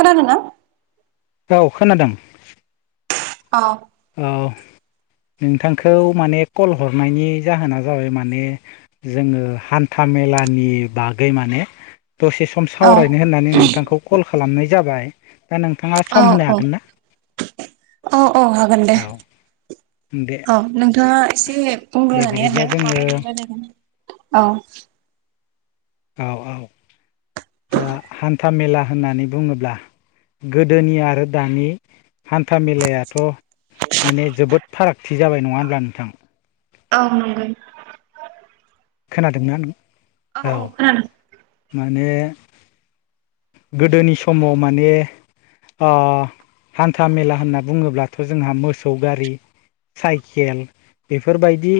खोनादों ना? औ खोनादों। औ। औ नोंथांखौ माने कल हरनायनि जाहोना जाबाय माने जोंङो हान्था मेलानि बागै माने दसे स सम औ सावरायनो होननानै नोंथांखौ कल खालामनाय जाबाय दा नोंथांङा सम होनो हागोन ना? अ औ हागोन दे। औ दे औ नोंथानङा एसे दे बुंंग्रा जानाय बिदिब्ला आरो जोङो माबायदि रायलायगोन। औ। औ औ। दा हान्था मेला होननानै बुङोब्ला गोदोनि आरो दानि हान्था मेलायाथ' माने जोबोद फारागथि जाबाय नङा होनब्ला नोंथां। औ नंगो। खोनादोंना औ औ खोनांदों माने गोदोनि समाव माने ओ हान्था मेला होनना बुंङोब्लाथ' जोंहा मोसौ गारि साइकेल बेफोरबायदि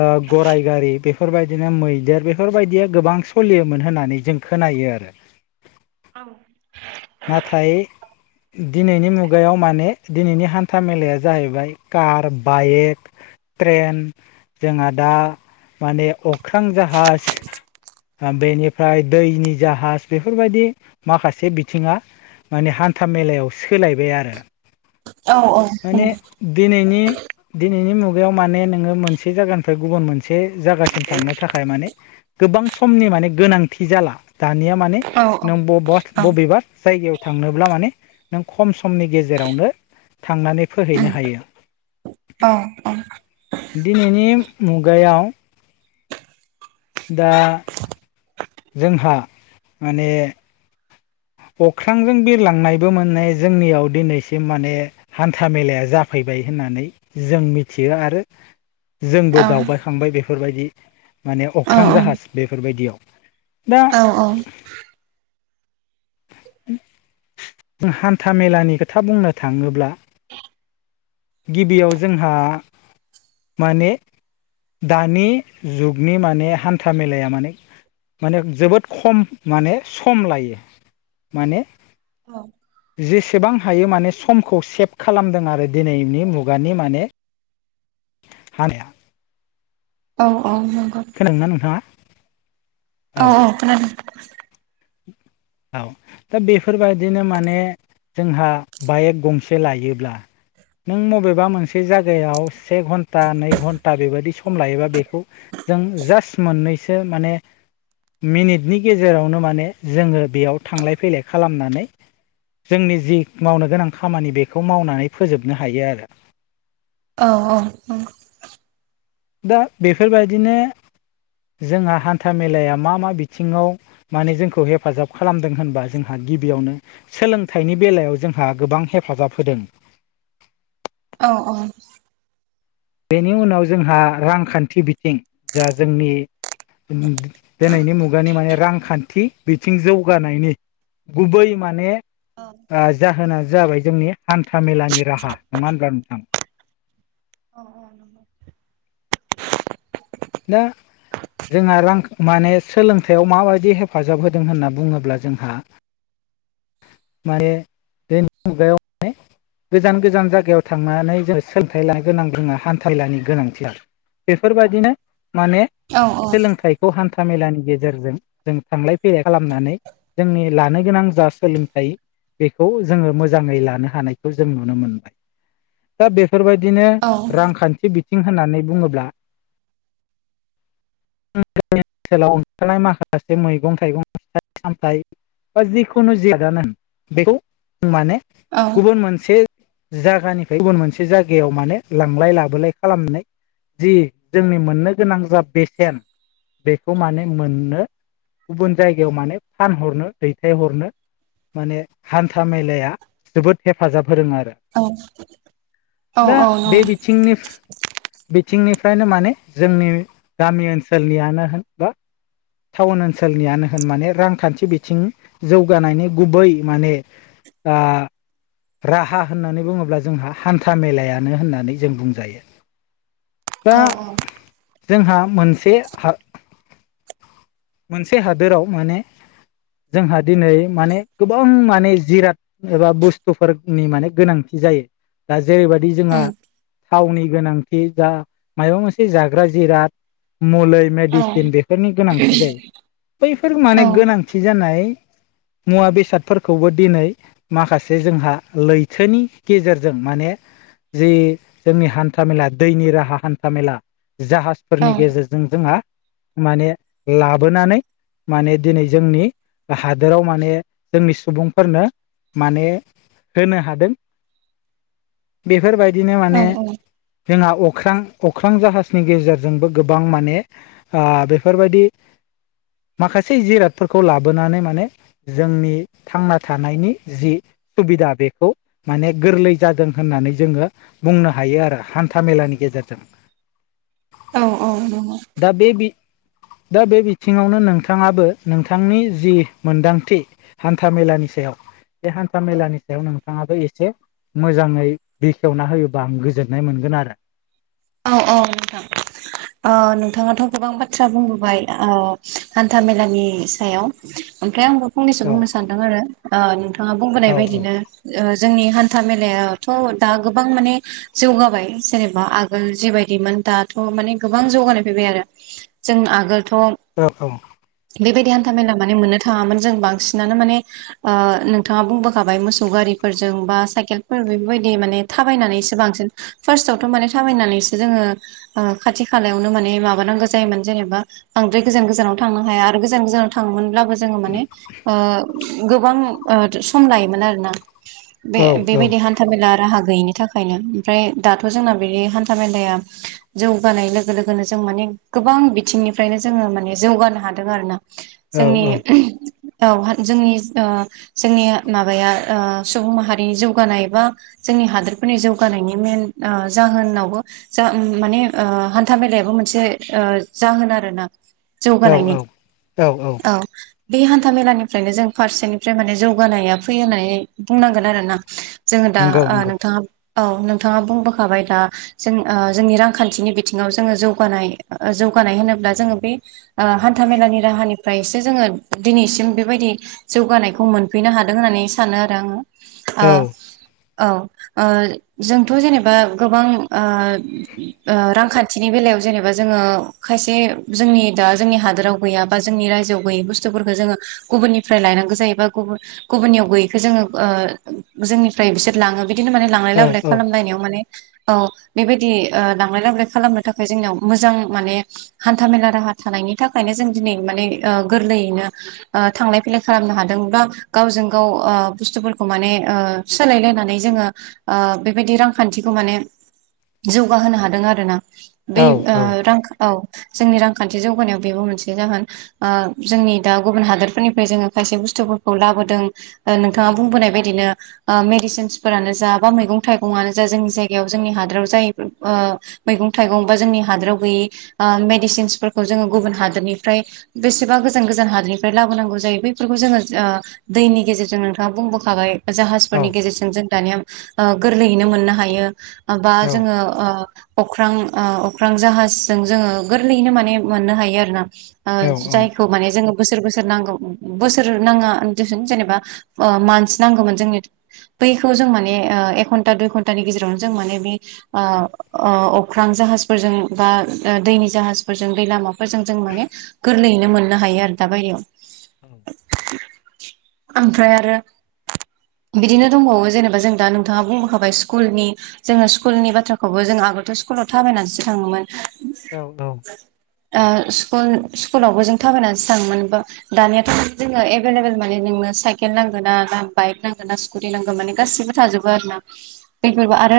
ओ गराय गारि बे बेफोरबायदिनो मैदेर बेफोरबायदिया गोबां सोलियोमोन होननानै जों खोनायो आरो औ नाथाय दिनैनि मुगायाव माने दिनैनि हान्था मेलाया जाहैबाय कार बाइक ट्रेन जोंहा दा माने अख्रां जाहाज ओ बेनिफ्राय दैनि जाहाज बेफोरबायाददि माखासे बिथिंङा माने हान्था मेलायाव सोलायबाय आरो औ औ माने दिनैनि दिनैनि मुगायाव माने नोंङो मोनसे जायगानिफ्राय गुबुन मोनसे जायगासिम थांनो थाखाय माने गोबां समनि माने गोनांथि जाला दानिया माने औ औ उम नों बबा औ बबेबा जायगायाव थांनोब्ला माने नों खम समनि गेजेरावनो थांनानै फोहैनो हायो। अ अ दिनैनि मुगायाव दा जोंहा माने अख्रांजों बिरलांनायबो माने जोंनियाव दिनैसिम माने हान्था मेलाया जाफैबाय होननानै जों मिथियो आरो जोंबो औ दावबाय खांबाय बेफोरबायदि माने अख्रां जाहाज बेफोरबायदियाव दा अ हान्था मेलानि खोथा बुंनो थाङोब्ला गिबियाव जोंहा माने दानि जुगनि माने हान्था मेलाया माने माने जोबोद खम माने सम लायो माने जेसेबां हायो माने समखौ सेभ खालामदों आरो दिनैनि मुगानि माने [inaudible] हानाया औ औ नंगौ। खोनादों ना नोंथाङा। औ औ खोनादों। औ। दा बेफोरबायदिनो माने जोंहा बाइक गंसे लायोब्ला नों बबेबा मोनसे जायगायाव से घन्टा नै घन्टा बेबायदि सम लायोबा बेखौ जों जास्ट मोननैसो माने मिनिटनि गेजेरावनो माने जोङो बेयाव थांलाय फैलाय खालामनानै जोंनि जि मावनो गोनां खामानि बेखौ मावनानै फोजोबनो हायो आरो। औ औ औ। दा बेफोरबायदिनो जोंहा हान्था मेलाया मा मा बिथिङाव माने जोंखौ हेफाजाब खालामदों होनबा जोंहा गिबियावनो सोलोंथाइनि बेलायाव जोंहा गोबां हेफाजाब होदों। अ अ। बेनि उनाव जोंहा रांखान्थि बिथिं जा जोंनि दिनैनि मुगानि माने रांखान्थि बिथिं जौगानायनि गुबै माने ओ जाहोना जाबाय जोंनि हान्था मेलानि राहा। नङा होनब्ला नोंथां? अ अ नंगौ। दा जोंहा रां माने सोलोंथाइयाव माबायदि हेफाजाब होदों होनना बुङोब्ला जोंहा [inaudible] माने बे मुगायावहाय गोजान गोजान जायगायाव थांनानै जोङो सोलोंथाइ लानो गोनां जोङो हान्थालानि गोनांथि आरो। बेफोरबायदिनो माने औ नंगौ औ उम औ औ सोलोंथाइ खौ हान्था मेलानि गेजेरजों जों थांलाय फैलाय खालामनानै जोंनि लानो गोनां जा सोलोंथाइ बेखौ जोङो मोजाङै लानो हानायखौ जों नुनो मोनबाय। दा बे फोरबायदिनो रांखान्थि बिथिं होननानै बुङोब्ला [unintelligible] ओनसोलाव ओंखारनाय माखासे मैगं थाइगं फिथाइ सामथाय बा जिखुनु [unintelligible] बेखौ माने गुबुन मोनसे जागानिफ्राय गुबुन मोनसे जायगायाव माने लांलाय लाबोलाय खालामनानै जि जोंनि मोननो गोनां जा बेसेन बेखौ माने मोननो गुबुन जायगायाव माने फानहरनो दैथायहरनो माने हान्था मेलाया जोबोद हेफाजाब होदों आरो। दा बे बिथिंनिफ बिथिंनिफ फ्रायनो माने जोंनि गामि ओनसोलनियानो होन बा टाउन ओनसोलनियानो होन माने रांखान्थि बिथिं जौगानायनि गुबै माने आ राहा होननानै बुङोब्ला जोंहा हान्था मेलायानो होननानै जों बुंजायो। दा जोंहा मोनसे हा मोनसे हादोराव माने जोंहा दिनै माने गोबां माने जिराद एबा बुस्थुफोरनि माने गोनांथि जायो। दा जेरैबायदि जोंहा थावनि गोनां थि दा मायबा मोनसे जाग्रा जिराद मुलै मेडिसिन बेफोरनि गोनां थि जायो। बैफोर माने गोनांथि जानाय मुवा बेसादफोरखौबो दिनै माखासे जोंहा लैथोनि गेजेरजों माने जि जोंनि हान्था मेला दैनि राहा हान्था मेला जाहाज फोरनि गेजेरजों जोंहा माने लाबोनानै माने दिनै जोंनि हादोराव माने जोंनि सुबुंफोरनो माने होनो हादों। [inaudible] बेफोरबायदिनो माने जोंहा अख्रां अख्रां जाहाजनि गेजेरजोंबो गोबां माने ओ बेफोरबायदि माखासे जिरादफोरखौ लाबोनानै माने जोंनि थांना थानायनि जि सुबिदा बेखौ माने गोरलै जादों होननानै जोङो बुंनो हायो आरो हान्था मेलानि गेजेरजों। औ औ नंगौ। दा बे बि दा बे बिथिङावनो नोंथाङाबो नोंथांनि जि मोनदांथि। हान्था मेलानि सायाव बे हान्था मेलानि औ सायाव नोंथाङाबो एसे मोजाङै बेखेवना होयोबा आं गोजोननाय मोनगोन आरो औ औ नोंथां। ओ नोंथाङाथ‌ गोबां बाथ्रा बुंबोबाय ओ हान्था मेलानि सायाव। ओमफ्राय आंबो फंनैसो औ बुंनो सानदों आरो ओ नोंथाङा औ बुंबोनाय बायदिनो। ओ जोंनि हान्था मेलायावथ दा गोबां माने जौगाबाय जेनेबा आग गोल जिबायदिमोन दाथ माने गोबां जौगानाय फैबाय आरो जों आगोलथ औ बेबायदि हान्था मेला माने मोननो थाङामोन जों बांसिनानो माने ओ नोंथाङा बुंबोखाबाय मोसौ गारिफोरजों बा साइकेलफोर बेफोरबायदि माने थाबायनानैसो बांसिन। फार्स्टआवथ माने थाबायनानैसो जोङो ओ खाथि खालायावनो माने माबानांगौ जायोमोन जेनेबा बांद्राय गोजान गोजानाव थांनो हाया आरो गोजान गोजानाव थांमोनब्लाबो जोङो माने ओ गोबां ओ सम लायोमोन आरो ना। बे औ बेबायदि हान्था मेला राहा गैयिनि थाखायनो ओमफ्राय दाथ जोंना बिदि हान्था मेलाया जौगानाय लोगो लोगोनो जों माने गोबां बिथिंनिफ्रायनो जोङो माने जौगानो हादों आरो ना। औ जोंनि औ औ हा जोंनि ओ जोंनि माबाया ओ सुबुं माहारिनि जौगानाय बा जोंनि हादोरफोरनि जौगानायनि मेन ओ जाहोनावबो जों ओ माने ओ हान्था मेलायाबो मोनसे ओ जाहोन आरो ना। औ जौगानायनि औ औ। बे हान्था मेलानिफ्रायनो जों फारसेनिफ्राय माने जौगानाया फैयो होननानै बुंनांगोन आरो ना। जोङो दा नंगौ ओ नंगौ नोंथाङा औ नोंथाङा बुंबोखाबाय दा जों ओ जोंनि रांखान्थिनि बिथिङाव जोङो जौगानाय जौगानाय होनोब्ला जोङो बे ओ हान्था मेलानि राहानिफ्रायसो जोङो दिनैसिम बेबायदि जौगानायखौ मोनफैनो हादों होननानै सानो आरो आङो। औ ओ औ ओ जोंथ जेनेब ओ बा गोबां ओ ओ रांखान्थिनि बेलायाव जेनेबा जोङो खायसे जोंनि दा जोंनि हादोराव गैया बा जोंनि रायजोआव गैयै बुस्थुफोरखौ जोङो गुबुननिफ्राय लायनांगौ जायोबा गुबुन गुबुननियाव गैयैखो जोङो ओ जोंनिफ्राय बिसोर लाङो बिदिनो माने लांलाय औ लाबोलाय औ खालामलायनायाव माने औ बेबायदि ओ लांलाय लांलाय खालामनो थाखाय जोंनियाव मोजां माने हान्था मेला राहा थानायनि थाखायनो जों दिनै माने ओ गोरलैयैनो ओ थांलाय फैलाय खालामनो हादों बा गावजों गाव ओ बुस्थुफोरखौ माने ओ‌ सोलायलायनो होन्नानै जोङो ओ बेबायदि रांखान्थि खौ माने जौगाहोनो हादों आरोना बे औ ओ रां औ जोंनि रांखान्थि जौगानायाव बेबो मोनसे जाहोन। ओ जोंनि दा गुबुन हादोरफोरनिफ्राय जोङो खायसे बुस्थुफोरखौ लाबोदों। ओ नोंथाङा बुंबोनाय बायदिनो ओ मेडिसिनसफोरानो जा बा मैगं थाइगंनो जा जोंनि जायगायाव जोंनि हादोराव जाय ओ मैगं थाइगं बा जोंनि हादोराव गैयै ओ मेडिसिनसफोरखौ जोङो गुबुन हादोरनिफ्राय बेसेबा गोजान गोजान हादनिफ्राय लाबोनांगौ जायो बैफोरखौ जोङो ओ दैनि गेजेरजों नोंथाङा बुंबोखाबाय। औ जाहाजफोरनि गेजेरजों जों ओ दानिया गोरलैयैनो मोननो हायो। बा जोङो ओ अख्रां ओ अख्रां जाहाजजों जोङो गोरलैयैनो माने मोननो हायो आरोना। ओ औ जायखौ माने जोङो बोसोर बोसोर नांगौ बोसोर नाङा जेनेबा मास नांगौमोन जोंनो बैखौ जों माने ओ एक घन्टा दुइ घन्टानि गेजेरावनो जों माने बे ओ अ अख्रां जाहाजफोरजों बा दैनि जाहाजफोरजों दै लामाफोरजों जों माने गोरलैयैनो मोननो हायो आरो दा बायदियाव औ। ओमफ्राय आरो बिदिनो दंबावो जेनेबा जों दा नोंथाङा बुंबोखाबाय स्कुलनि जोङो स्कुलनि बाथ्राखौबो जों आगोलथ स्कुलाव थाबायनानैसो थाङोमोन। औ औ। ओ‌ स्कुल स्कुलावबो जों थाबायनानैसो थाङो मोनबो दानियाथ' जोङो एभेलेबल माने नोंनो साइकेल नांगोन ना ना बाइक नांगोन ना दै नांगौ माने गासिबो थाजोबबो आरो ना फोरबो आरो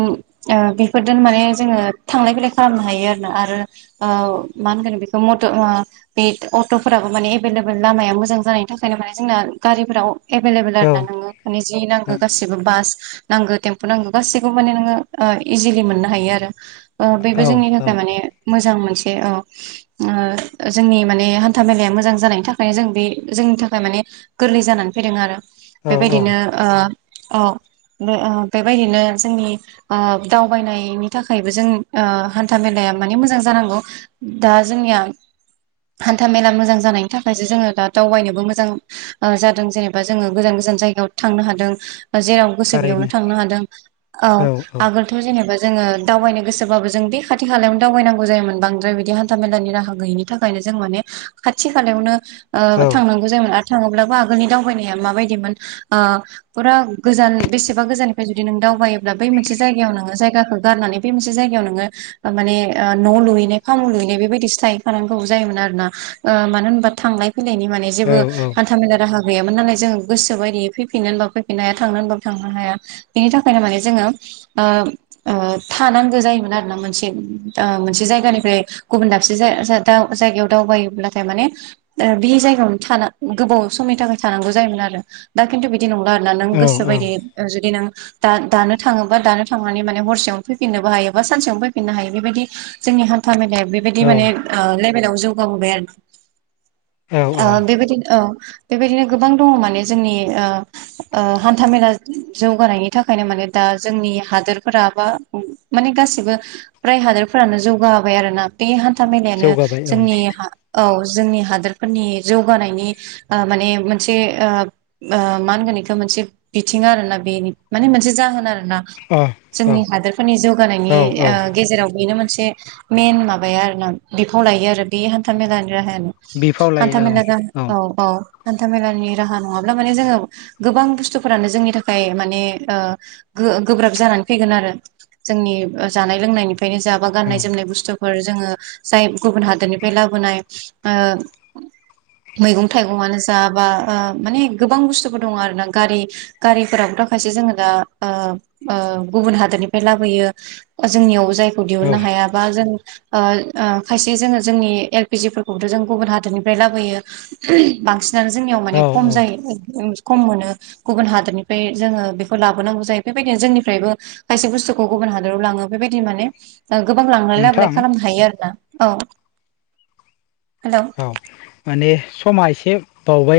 ओम ओ बेफोरजों माने जोङो थांलाय फैलाय खालामनो हायो आरोना आरो औ मा होनगोन बेखौ मथ आ बे अट फोराबो माने एभेलेबेल लामाया मोजां जानायनि थाखायनो माने जोंना गारिफोराव एभेलेबल आर ना नोङो माने जि नांगौ गासिबो बास नांगौे थेम नांगौ गासैखौबो माने नोङो ओ इजिलि मोननो हायो आरो। ओ‌ बेबो औ जोंनि थाखाय औ माने मोजां मोनसे औ। ओ जोंनि माने हान्था मेलाया मोजां जानायनि थाखायनो जों बे जोंनि थाखाय माने गोरलै जानानै फैदों आरो। बे औ बायदिनो औ ओ औ बे ओ बे बायदिनो जोंनि ओ दावबायनायनि थाखायबो जों ओ हान्था मेलाया माने मोजां जानांगौ। दा जोंनिया हान्था मेला मोजां जानायनि थाखायसो जोङो दा दावबायनोबो मोजां ओ जादों जेनेबा जोङो गोजान गोजान जायगायाव थांनो हादों। जेराव गोसो बेयावनो थारैनो थांनो हादों। औ आगोल थ जेनेबा जोङो दावबायनो गोसोबाबो जों बे खाथि खाालायावनो दावबायनौ जायोमोन। बांद्राय बिदि हान्था मेलानि राहा गैयिनि थाखायनो जों माने खाथि खालायावनो ओ औ थांनांगौ जों थाङोब्ला मा आगोलनि दावबायनाया माबादिमोन आ फुरा गोजान एबा गोजाननिफ्राय जुदि नों दावायोब्ला बै मोनसे जायगायाव नोङो जायगाखौ गारनानै बै मोनसे जायगायाव नोङो माने न' लुयैनाय खाम लुयैनाय बेबायदिसो थायैखानांगौ जायोमोन आरोना। मानो होनबा थांलाय फैलायनि माने औ जेबो हान्था मेला राहा गैामोन नालाय जों गोसो बायदि फैफिननो होनबाबो फैफिननो हाया, थांनो होनबाबो थां हाया। बिनि थाखायनो माने जोङो ओ थानांगौ जायोमोन आरोना। ओ मोनसे मोनसे जायगानिफ्राय गुबुन दाबसे जायगायाव दावबायोब्लाथाय माने बि जायगायावनो थाना गोबाव समनि थाखाय थानांगौ जायोमोन आरो। दा खिन्थु बि बिदि नंला आरोना नों गोसो औ बायदि जुदि नों दा दानो थाङोबा दानो थांनानै माने हरसेयावनो फैफिननोबो हायो बा सानसेयावनो फैफिननो हायो। बे बायदि जोंनि हान्था मेलाया बे बायदि औ माने लेबेलाव जौगाबोबाय आरो। ओ बे बायदिनो ओ बेबायदिनो गोबां दङ माने जोंनि ओ ओ हान्थामेला जौगानायनि थाखायनो माने दा जोंनि हादोरफोरा बा माने गासिबो फ्राय हादोरफोरानो जौगाबाबाय आरोना। बे हान्था मेलायानो जौगाबाय औ जोंनि औ जोंनि हादोरफोरनि जौगानायनि माने मोनसे ओ मा होनगोन बिखौ मोनसे बिथिं आरोना बेनि माने मोनसे जाहोन आरोना। अ औ जोंनि हादोरफोरनि औ जौगानायनि ओ औ गेजेराव बेनो मोनसे मेन माबाया आरोना बेखौ लायो आरो बे हान्था मेलानि राहायानो। हानथामेला दा औ औ हान्था मेलानि राहा नंङाब्ला माने जोंङो गोबां बुस्थु फोरानो जोंनि थाखाय माने ओ गो गोब्राब जानानै फैगोन आरो जोंनि जानाय लोंनायनिफ्रायनो जाबा औ गाननाय जोमनाय बुस्थु फोर जोंङो जाय गुबुन हादोरनिफ्राय लाबोनाय ओ मैगं थाइगंङानो जा बा ओ माने गोबां बुस्थुफोर दंङ' आरो ना गारि गारिफोराबो दा खायसो जोंङो दा ओ ओ गुबुन हादरनिफ्राय लाबोयो जोंनियावबो जायखौ औ दिहुननो हाया बा जों ओ ओ खायसे जोंङो जोंनि एलपिजिफोरखौथ' जों गुबुन हादरनिफ्राय लाबोयो बांसिनानो जोंनियाव औ माने खम औ जायो खम मोनो गुबुन हादोरनिफ्राय जोङो बेंखौ लाबोनांगौ जायो बेबायदिनो जोंनिफ्रायबो खायसे बुस्थुखौ गुबुन हादराव लांङो बेबायदि माने गोबां लांलाय लाबोलाय नोंथां खालामनो हायो आरोना औ हेल' औ माने समा एसे बावबाय ना